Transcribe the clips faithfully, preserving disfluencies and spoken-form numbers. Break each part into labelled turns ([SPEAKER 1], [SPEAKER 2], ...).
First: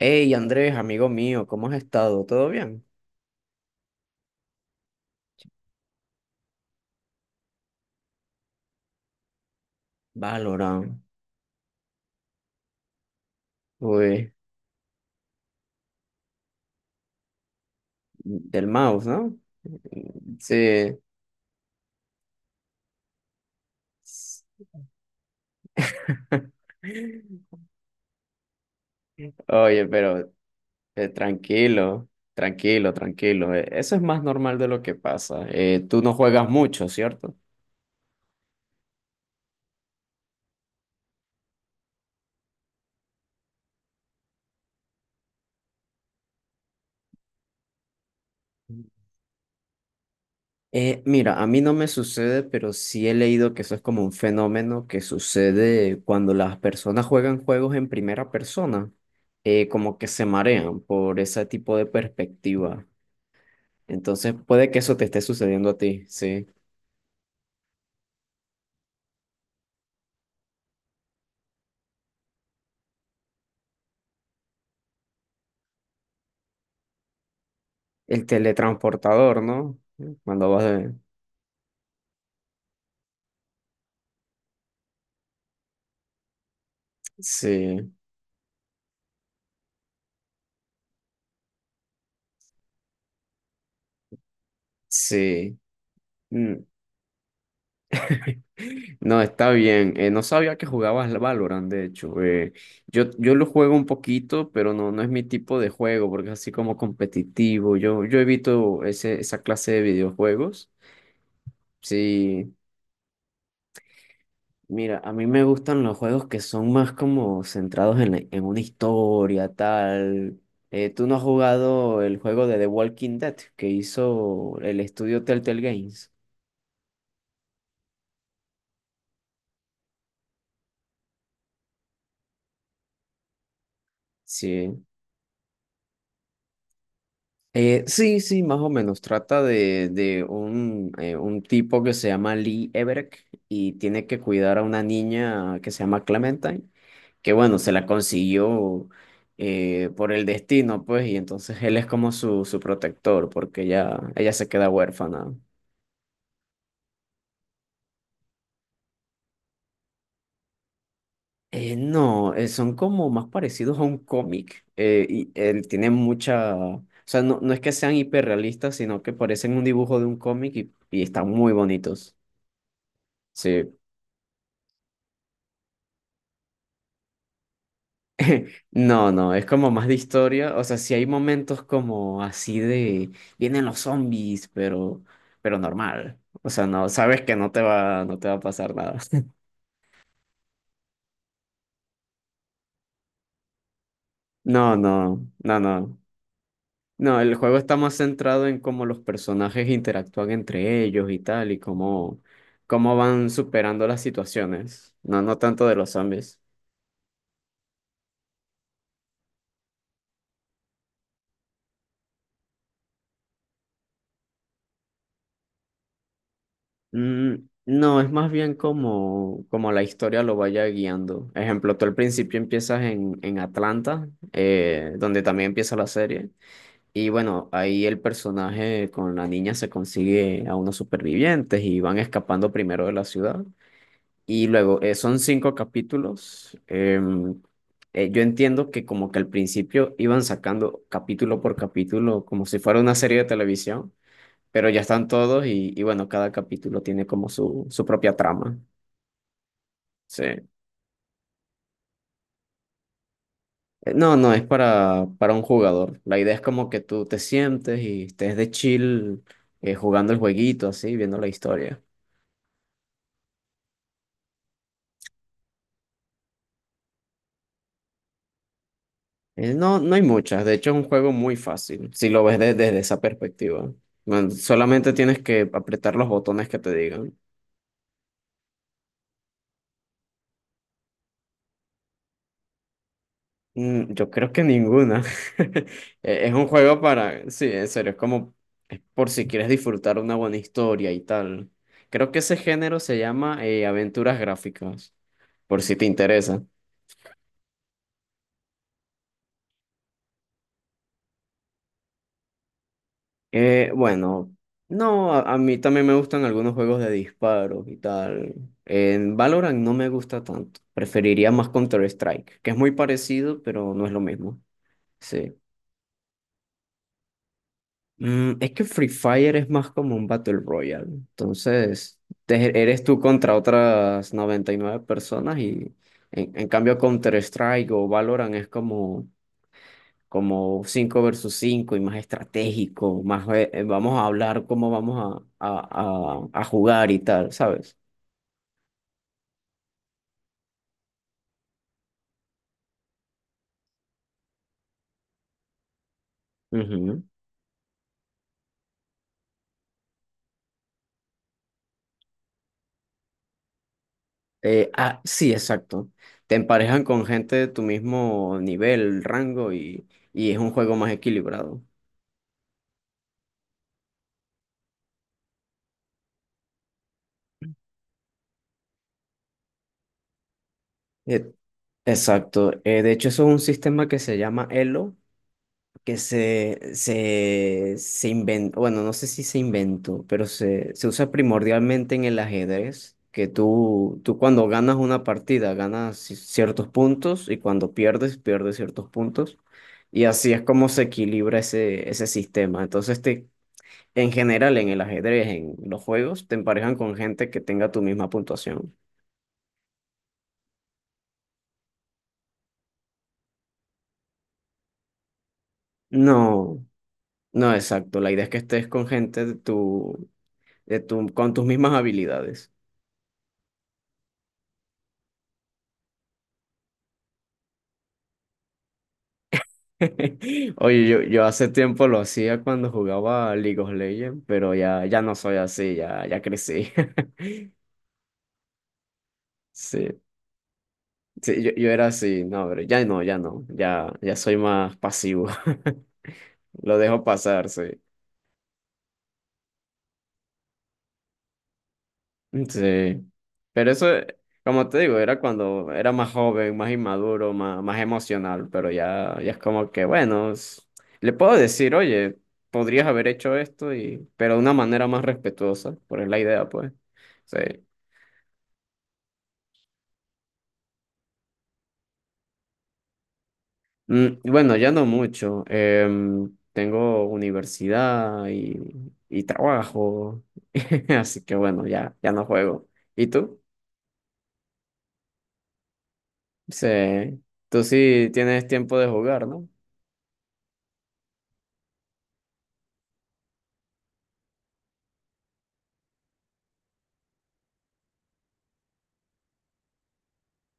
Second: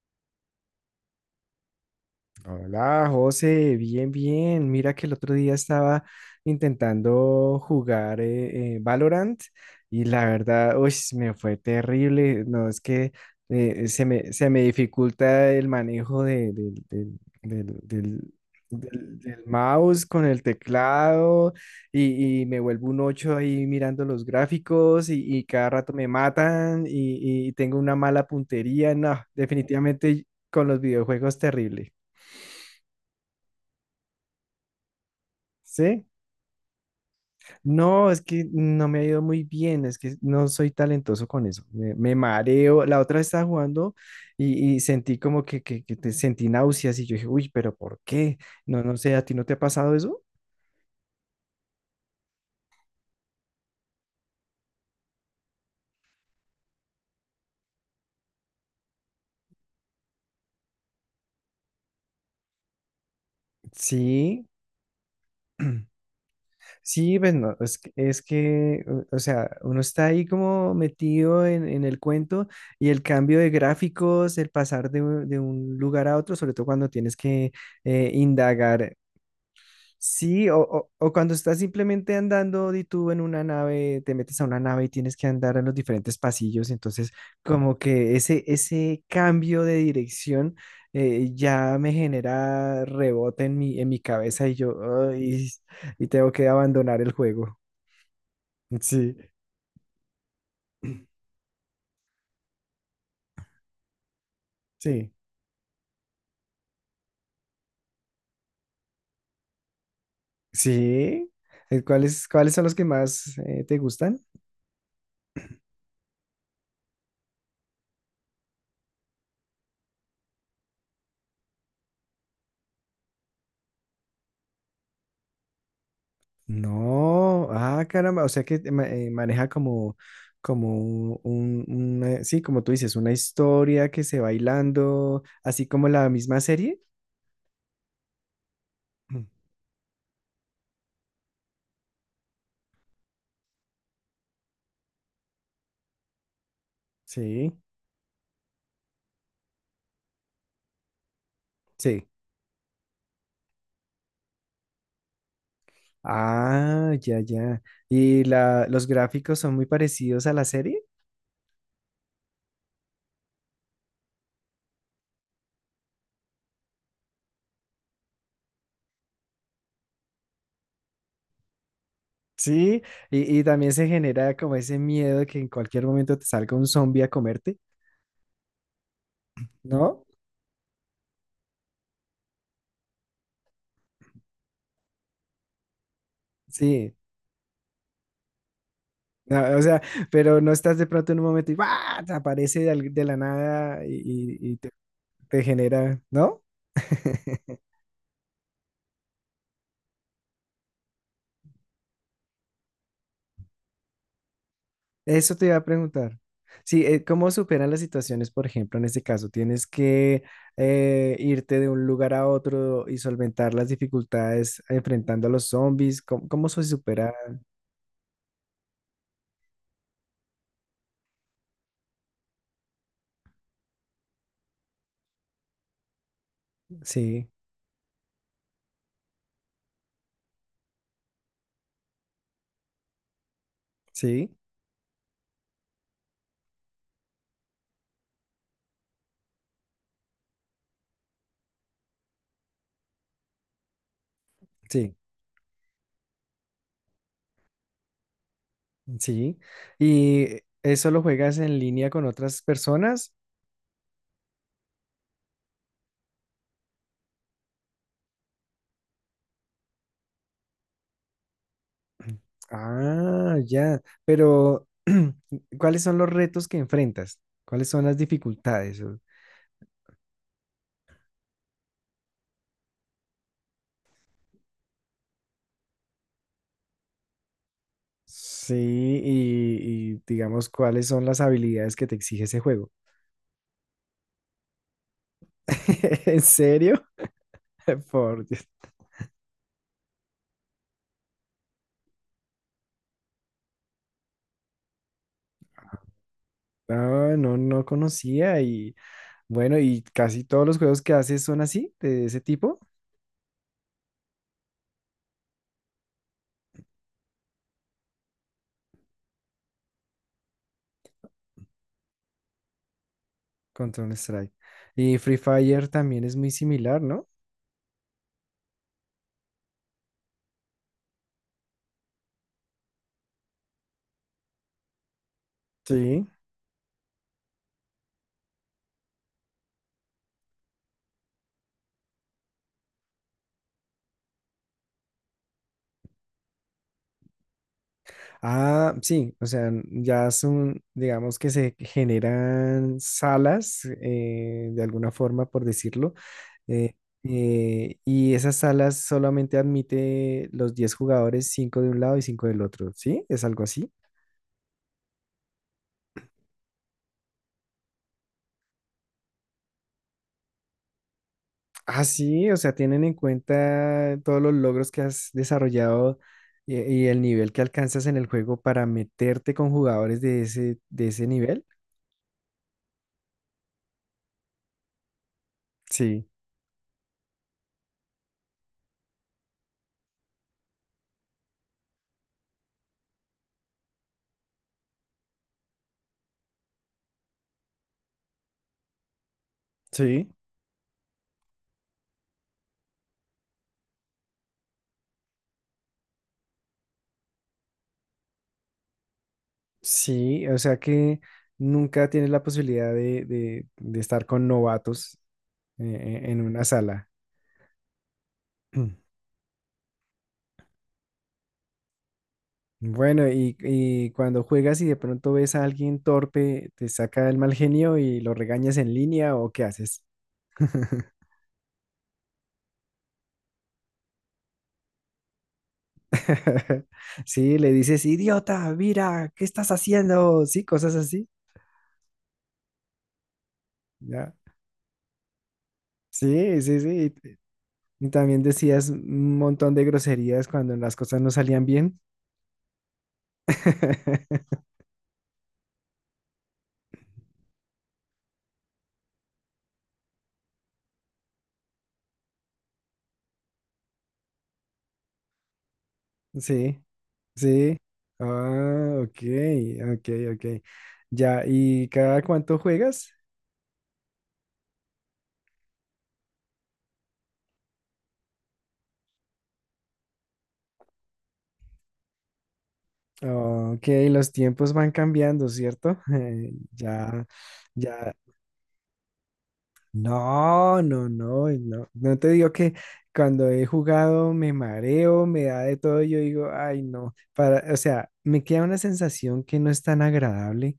[SPEAKER 1] Hey Andrés, amigo mío, ¿cómo has estado? ¿Todo bien?
[SPEAKER 2] Hola, José, bien, bien. Mira que el otro día estaba intentando jugar eh, eh, Valorant y la verdad, uy,
[SPEAKER 1] Valorant.
[SPEAKER 2] me fue terrible. No, es que eh, se me,
[SPEAKER 1] Uy,
[SPEAKER 2] se me dificulta el manejo de- del, del- del- del-
[SPEAKER 1] del mouse,
[SPEAKER 2] del-
[SPEAKER 1] ¿no?
[SPEAKER 2] del mouse con el
[SPEAKER 1] Sí.
[SPEAKER 2] teclado y, y me vuelvo un ocho ahí mirando los gráficos y, y cada rato me matan y, y tengo una mala puntería. No,
[SPEAKER 1] Oye,
[SPEAKER 2] definitivamente
[SPEAKER 1] pero
[SPEAKER 2] con los
[SPEAKER 1] eh,
[SPEAKER 2] videojuegos terrible.
[SPEAKER 1] tranquilo, tranquilo, tranquilo. eh, Eso es más normal de lo que pasa. Eh, tú
[SPEAKER 2] ¿Sí?
[SPEAKER 1] no juegas mucho, ¿cierto?
[SPEAKER 2] No, es que no me ha ido muy bien, es que no soy talentoso con eso, me, me mareo. La otra vez estaba jugando y, y sentí como que, que, que te sentí náuseas y yo dije, uy, pero ¿por qué? No, no sé, ¿a ti no te ha pasado eso?
[SPEAKER 1] Eh, mira, a mí no me sucede, pero sí he leído que eso es como un fenómeno que sucede cuando las personas juegan juegos en primera persona, eh, como que se marean por ese tipo de perspectiva. Entonces
[SPEAKER 2] Sí,
[SPEAKER 1] puede que eso te esté sucediendo a ti, sí.
[SPEAKER 2] sí, pues no, es, que, es que, o o sea, uno está ahí como metido en, en el cuento y el cambio de gráficos, el pasar de, un de un lugar a otro, sobre todo cuando tienes que eh,
[SPEAKER 1] El
[SPEAKER 2] indagar.
[SPEAKER 1] teletransportador, ¿no?
[SPEAKER 2] Sí,
[SPEAKER 1] Cuando
[SPEAKER 2] o,
[SPEAKER 1] vas
[SPEAKER 2] o-
[SPEAKER 1] de.
[SPEAKER 2] o cuando estás simplemente andando y tú en una nave, te metes a una nave y tienes que andar en los diferentes pasillos, entonces como
[SPEAKER 1] Sí,
[SPEAKER 2] que ese, ese cambio de dirección eh, ya me genera rebote en mi, en mi cabeza y yo, "Ay",
[SPEAKER 1] sí.
[SPEAKER 2] y tengo que
[SPEAKER 1] Mm.
[SPEAKER 2] abandonar el juego. Sí,
[SPEAKER 1] No, está bien. Eh, no sabía que jugabas al Valorant, de hecho. Eh, yo, yo lo juego un poquito, pero no, no es
[SPEAKER 2] sí,
[SPEAKER 1] mi tipo de juego, porque es así como competitivo. Yo, yo evito ese, esa clase de videojuegos.
[SPEAKER 2] sí. Eh, ¿Cuáles, cuáles
[SPEAKER 1] Sí,
[SPEAKER 2] son los que más eh, te gustan?
[SPEAKER 1] mira, a mí me gustan los juegos que son más como centrados en, la- en una historia, tal. Eh, ¿tú no has jugado el juego de The Walking Dead que hizo el estudio Telltale Games?
[SPEAKER 2] No, ah, caramba, o sea que te ma- eh, maneja como, como un, un- una- sí, como tú dices, una historia que se va
[SPEAKER 1] Sí.
[SPEAKER 2] hilando, así como la misma serie.
[SPEAKER 1] Eh, sí, sí, más o menos.
[SPEAKER 2] Mm.
[SPEAKER 1] Trata de, de un, eh, un tipo que se llama Lee Everett y tiene que cuidar a una niña que se llama Clementine. Que
[SPEAKER 2] Sí,
[SPEAKER 1] bueno, se la consiguió eh, por el destino, pues, y entonces él es
[SPEAKER 2] sí.
[SPEAKER 1] como su, su protector, porque ella, ella se queda huérfana.
[SPEAKER 2] Ah, ya, ya. ¿Y la, los gráficos son muy parecidos a la serie?
[SPEAKER 1] Eh, no, eh, son como más parecidos a un cómic, eh, y él tiene mucha, o sea, no, no es que sean hiperrealistas, sino que parecen un dibujo de un cómic y, y están muy bonitos,
[SPEAKER 2] Sí, y, y también
[SPEAKER 1] sí.
[SPEAKER 2] se genera como ese miedo que en cualquier momento te salga un zombie a comerte,
[SPEAKER 1] No, no, es como más de
[SPEAKER 2] ¿no?
[SPEAKER 1] historia. O sea, sí hay momentos como así de vienen los zombies, pero, pero normal. O sea, no,
[SPEAKER 2] Sí.
[SPEAKER 1] sabes que no te va, no te va a pasar nada.
[SPEAKER 2] No, o sea, pero no estás de pronto en un momento y ¡guau! Te aparece de, al- de la nada y, y- y te
[SPEAKER 1] No, no,
[SPEAKER 2] te
[SPEAKER 1] no, no.
[SPEAKER 2] genera, ¿no?
[SPEAKER 1] No, el juego está más centrado en cómo los personajes interactúan entre ellos y tal, y cómo, cómo van superando las situaciones. No,
[SPEAKER 2] Eso
[SPEAKER 1] no
[SPEAKER 2] te iba a
[SPEAKER 1] tanto de los
[SPEAKER 2] preguntar.
[SPEAKER 1] zombies.
[SPEAKER 2] Sí, eh, ¿cómo superan las situaciones, por ejemplo, en este caso? ¿Tienes que eh, irte de un lugar a otro y solventar las dificultades enfrentando a los zombies? ¿Cómo, cómo se supera?
[SPEAKER 1] Mm, no, es más bien como, como la historia lo vaya guiando. Ejemplo, tú al principio empiezas en, en Atlanta, eh, donde también empieza la serie. Y
[SPEAKER 2] Sí,
[SPEAKER 1] bueno, ahí el personaje con la niña se consigue a unos supervivientes y van escapando primero de la ciudad.
[SPEAKER 2] sí,
[SPEAKER 1] Y luego, eh, son cinco capítulos. Em, eh, yo entiendo que como que al principio iban sacando capítulo por capítulo, como si fuera una serie de televisión, pero ya
[SPEAKER 2] sí,
[SPEAKER 1] están todos y, y bueno, cada capítulo tiene como su, su propia trama.
[SPEAKER 2] sí.
[SPEAKER 1] Sí.
[SPEAKER 2] ¿Y
[SPEAKER 1] Eh,
[SPEAKER 2] eso lo juegas en línea con otras personas?
[SPEAKER 1] No, no, es para, para un jugador. La idea es como que tú te sientes y estés de chill, eh, jugando el jueguito, así, viendo la historia.
[SPEAKER 2] Ah, ya. Pero, ¿cuáles son los retos que enfrentas? ¿Cuáles son las dificultades?
[SPEAKER 1] Eh, no, no hay muchas, de hecho es un juego muy fácil, si lo ves de- desde esa perspectiva. Bueno, solamente tienes que apretar los botones que te digan.
[SPEAKER 2] Sí, y, y digamos, ¿cuáles son las habilidades que te exige ese juego?
[SPEAKER 1] Mm, Yo creo que ninguna.
[SPEAKER 2] ¿En
[SPEAKER 1] E- Es un juego
[SPEAKER 2] serio?
[SPEAKER 1] para, sí, en serio, es
[SPEAKER 2] Por
[SPEAKER 1] como,
[SPEAKER 2] Dios.
[SPEAKER 1] es por si quieres disfrutar una buena historia y tal. Creo que ese género se llama eh, aventuras gráficas, por si te interesa.
[SPEAKER 2] No, no, no conocía y bueno, y casi todos los juegos que haces son así, de ese tipo.
[SPEAKER 1] Eh, bueno, no, a, a mí también me gustan algunos juegos de disparos y tal. En Valorant no me gusta tanto, preferiría más Counter-Strike, que es muy parecido, pero no es lo
[SPEAKER 2] Counter-Strike.
[SPEAKER 1] mismo.
[SPEAKER 2] Y Free
[SPEAKER 1] Sí.
[SPEAKER 2] Fire también es muy similar, ¿no?
[SPEAKER 1] Mm, es que Free Fire es más como un Battle Royale. Entonces, te- eres tú contra otras noventa y nueve personas y
[SPEAKER 2] Sí.
[SPEAKER 1] en, en cambio Counter-Strike o Valorant es como, como, cinco versus cinco y más estratégico, más eh, eh, vamos a hablar cómo vamos a, a, a, a jugar y tal, ¿sabes?
[SPEAKER 2] Ah, sí, o sea, ya son, digamos que se generan salas, eh, de alguna forma, por decirlo. Eh,
[SPEAKER 1] Ujú.
[SPEAKER 2] eh, y esas salas solamente admite los diez jugadores, cinco de un lado y cinco del otro, ¿sí? ¿Es algo así?
[SPEAKER 1] Eh, ah, sí, exacto. Te emparejan con gente de tu mismo nivel, rango y, y es un juego más equilibrado.
[SPEAKER 2] Ah, sí, o sea, tienen en cuenta todos los logros que has desarrollado y, y el nivel que alcanzas en el juego para meterte con jugadores de ese, de ese
[SPEAKER 1] Eh,
[SPEAKER 2] nivel.
[SPEAKER 1] Exacto. Eh, de hecho, eso es un sistema que se llama Elo, que
[SPEAKER 2] Sí,
[SPEAKER 1] se, se, se inventó, bueno, no sé si se inventó, pero se, se usa primordialmente en el ajedrez, que tú, tú cuando ganas una partida ganas ci- ciertos puntos y cuando pierdes, pierdes ciertos puntos. Y
[SPEAKER 2] sí,
[SPEAKER 1] así es como se equilibra ese, ese sistema. Entonces, te, en general, en el ajedrez, en los juegos, te emparejan con gente que tenga tu misma puntuación.
[SPEAKER 2] sí, o sea que nunca tienes la posibilidad de, de- de estar con novatos eh, en una
[SPEAKER 1] No.
[SPEAKER 2] sala.
[SPEAKER 1] No, exacto. La idea es que estés con gente de tu, de tu, con tus mismas habilidades.
[SPEAKER 2] Bueno, y, y cuando juegas y de pronto ves a alguien torpe, ¿te saca el mal genio y lo regañas en línea o qué haces?
[SPEAKER 1] Oye, yo, yo hace tiempo lo hacía cuando jugaba a League of Legends, pero ya, ya no soy así, ya, ya crecí.
[SPEAKER 2] Sí, le dices, idiota, mira, ¿qué estás
[SPEAKER 1] Sí,
[SPEAKER 2] haciendo? Sí, cosas así.
[SPEAKER 1] sí, yo, yo era así, no, pero ya no, ya no, ya,
[SPEAKER 2] Ya.
[SPEAKER 1] ya soy más pasivo.
[SPEAKER 2] Sí, sí,
[SPEAKER 1] Lo
[SPEAKER 2] sí.
[SPEAKER 1] dejo pasar, sí.
[SPEAKER 2] Y también decías un montón de groserías cuando las cosas no salían bien.
[SPEAKER 1] Sí, pero eso, eh, como te digo, era cuando era más joven, más inmaduro, más, más emocional, pero ya, ya es como que, bueno, es- le puedo decir, oye, podrías haber hecho esto, y, pero de una manera más respetuosa, por es la idea,
[SPEAKER 2] Sí,
[SPEAKER 1] pues. Sí.
[SPEAKER 2] sí. Ah, ok, ok, ok. Ya, ¿y cada cuánto juegas?
[SPEAKER 1] Mm, bueno, ya no mucho. Em, tengo universidad y, y trabajo, así que bueno, ya, ya no juego. ¿Y tú?
[SPEAKER 2] Ok, los tiempos van cambiando, ¿cierto? Eh,
[SPEAKER 1] Sí,
[SPEAKER 2] ya,
[SPEAKER 1] tú
[SPEAKER 2] ya.
[SPEAKER 1] sí tienes tiempo de jugar, ¿no?
[SPEAKER 2] No, no, no, no. No te digo que cuando he jugado me mareo, me da de todo, yo digo, ay, no. Para, o sea, me queda una sensación que no es tan agradable.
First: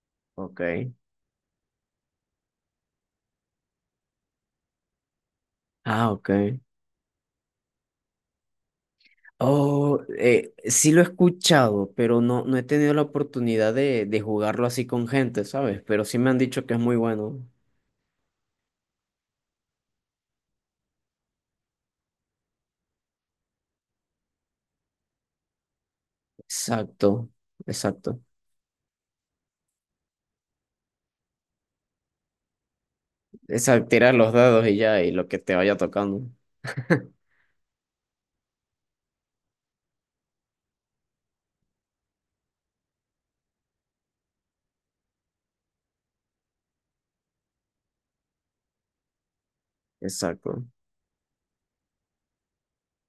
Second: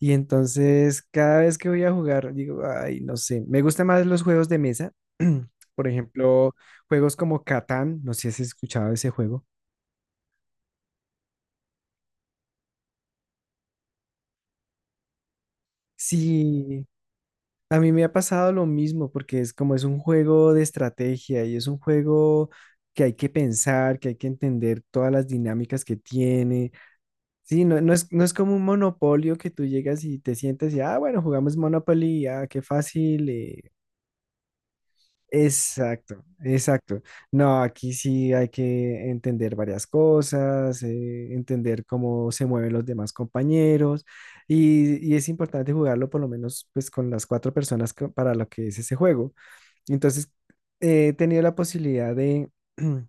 [SPEAKER 2] Y
[SPEAKER 1] Ok.
[SPEAKER 2] entonces cada vez que voy a jugar, digo, ay, no sé. Me gustan más los juegos de mesa. Por
[SPEAKER 1] Ah, ok.
[SPEAKER 2] ejemplo, juegos como Catán, no sé si has escuchado ese juego.
[SPEAKER 1] Oh, eh, sí lo he escuchado, pero no, no he tenido la oportunidad de, de jugarlo así con gente, ¿sabes? Pero sí me han dicho que es
[SPEAKER 2] Sí,
[SPEAKER 1] muy bueno.
[SPEAKER 2] a mí me ha pasado lo mismo, porque es como es un juego de estrategia y es un juego que hay que pensar, que hay que entender todas las dinámicas que tiene.
[SPEAKER 1] Exacto,
[SPEAKER 2] Sí, no, no es,
[SPEAKER 1] exacto.
[SPEAKER 2] no es como un monopolio que tú llegas y te sientas y, ah, bueno, jugamos Monopoly, ah, qué fácil, eh.
[SPEAKER 1] Exacto, tirar los dados y ya, y lo que te vaya
[SPEAKER 2] Exacto,
[SPEAKER 1] tocando.
[SPEAKER 2] exacto. No, aquí sí hay que entender varias cosas, eh, entender cómo se mueven los demás compañeros y, y es importante jugarlo por lo menos pues con las cuatro personas que- para lo que es ese juego. Entonces,
[SPEAKER 1] Exacto.
[SPEAKER 2] eh, he tenido la posibilidad de,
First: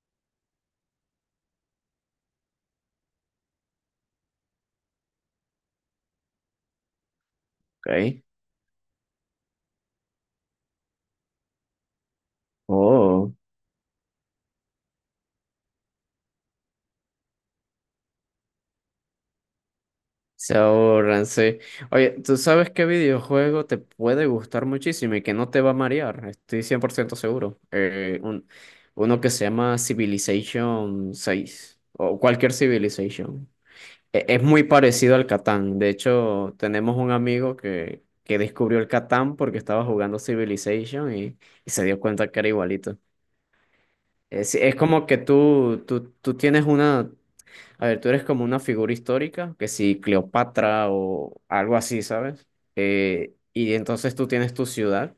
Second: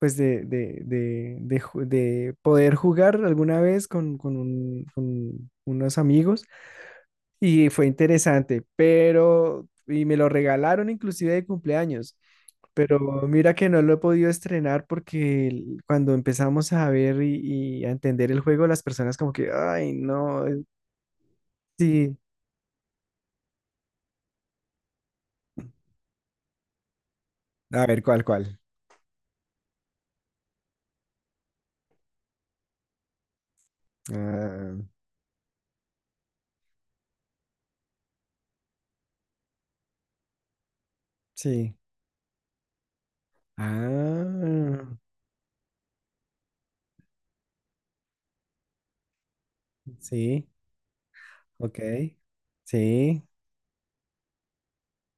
[SPEAKER 2] pues de, de, de, de ju- de poder jugar alguna vez con, con un- con unos amigos y fue
[SPEAKER 1] Ok.
[SPEAKER 2] interesante, pero, y me lo regalaron inclusive de cumpleaños, pero
[SPEAKER 1] Oh.
[SPEAKER 2] mira que no lo he podido estrenar porque el- cuando empezamos a ver y, y a entender el juego, las personas como que, ay, no,
[SPEAKER 1] Se
[SPEAKER 2] eh,
[SPEAKER 1] ahorran, sí. Oye,
[SPEAKER 2] sí.
[SPEAKER 1] ¿tú sabes qué videojuego te puede gustar muchísimo y que no te va a marear? Estoy cien por ciento seguro.
[SPEAKER 2] A ver,
[SPEAKER 1] Eh,
[SPEAKER 2] ¿cuál,
[SPEAKER 1] un-
[SPEAKER 2] cuál?
[SPEAKER 1] uno que se llama Civilization seis o cualquier Civilization. E- es muy
[SPEAKER 2] Ah,
[SPEAKER 1] parecido al Catán. De hecho, tenemos un amigo que, que descubrió el Catán porque estaba jugando Civilization y, y
[SPEAKER 2] sí.
[SPEAKER 1] se dio cuenta que era igualito. Es, es
[SPEAKER 2] Ah,
[SPEAKER 1] como que tú, tú, tú tienes una, a ver, tú eres como una figura histórica, que si
[SPEAKER 2] sí,
[SPEAKER 1] Cleopatra o algo así,
[SPEAKER 2] ok.
[SPEAKER 1] ¿sabes?
[SPEAKER 2] Sí,
[SPEAKER 1] Eh, y entonces tú tienes tu ciudad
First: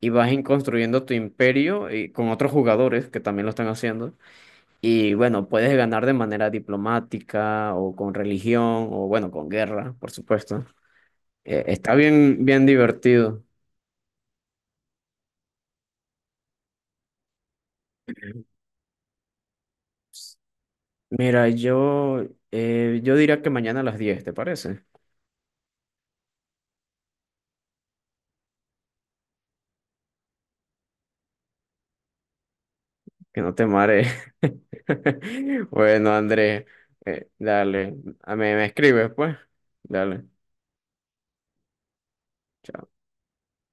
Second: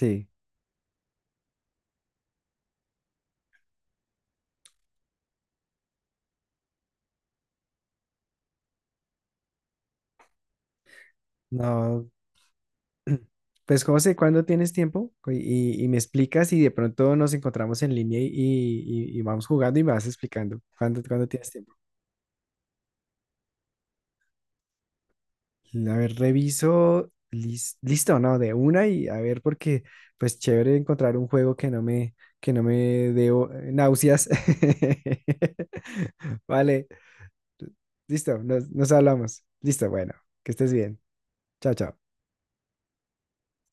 [SPEAKER 1] y vas en- construyendo tu imperio y con otros jugadores que también lo están haciendo. Y bueno, puedes ganar de manera diplomática o con religión o bueno, con guerra, por supuesto. Eh, está
[SPEAKER 2] No,
[SPEAKER 1] bien, bien divertido.
[SPEAKER 2] pues José, ¿cuándo tienes tiempo? Co- Y, y me explicas y de pronto nos encontramos en línea y, y- y vamos jugando y me vas explicando. ¿Cuándo, cuándo
[SPEAKER 1] Mira,
[SPEAKER 2] tienes tiempo?
[SPEAKER 1] yo, eh, yo diría que mañana a las diez, ¿te parece?
[SPEAKER 2] A ver, reviso. Lis- listo, ¿no? De una y a ver, porque pues chévere encontrar un juego que no me, que no me dé
[SPEAKER 1] Que
[SPEAKER 2] o-
[SPEAKER 1] no te mare.
[SPEAKER 2] náuseas.
[SPEAKER 1] Bueno, Andrés,
[SPEAKER 2] Vale,
[SPEAKER 1] eh, dale. A
[SPEAKER 2] listo,
[SPEAKER 1] mí me
[SPEAKER 2] nos, nos
[SPEAKER 1] escribes, pues.
[SPEAKER 2] hablamos. Listo, bueno,
[SPEAKER 1] Dale.
[SPEAKER 2] que estés bien. Chao, chao.
[SPEAKER 1] Chao.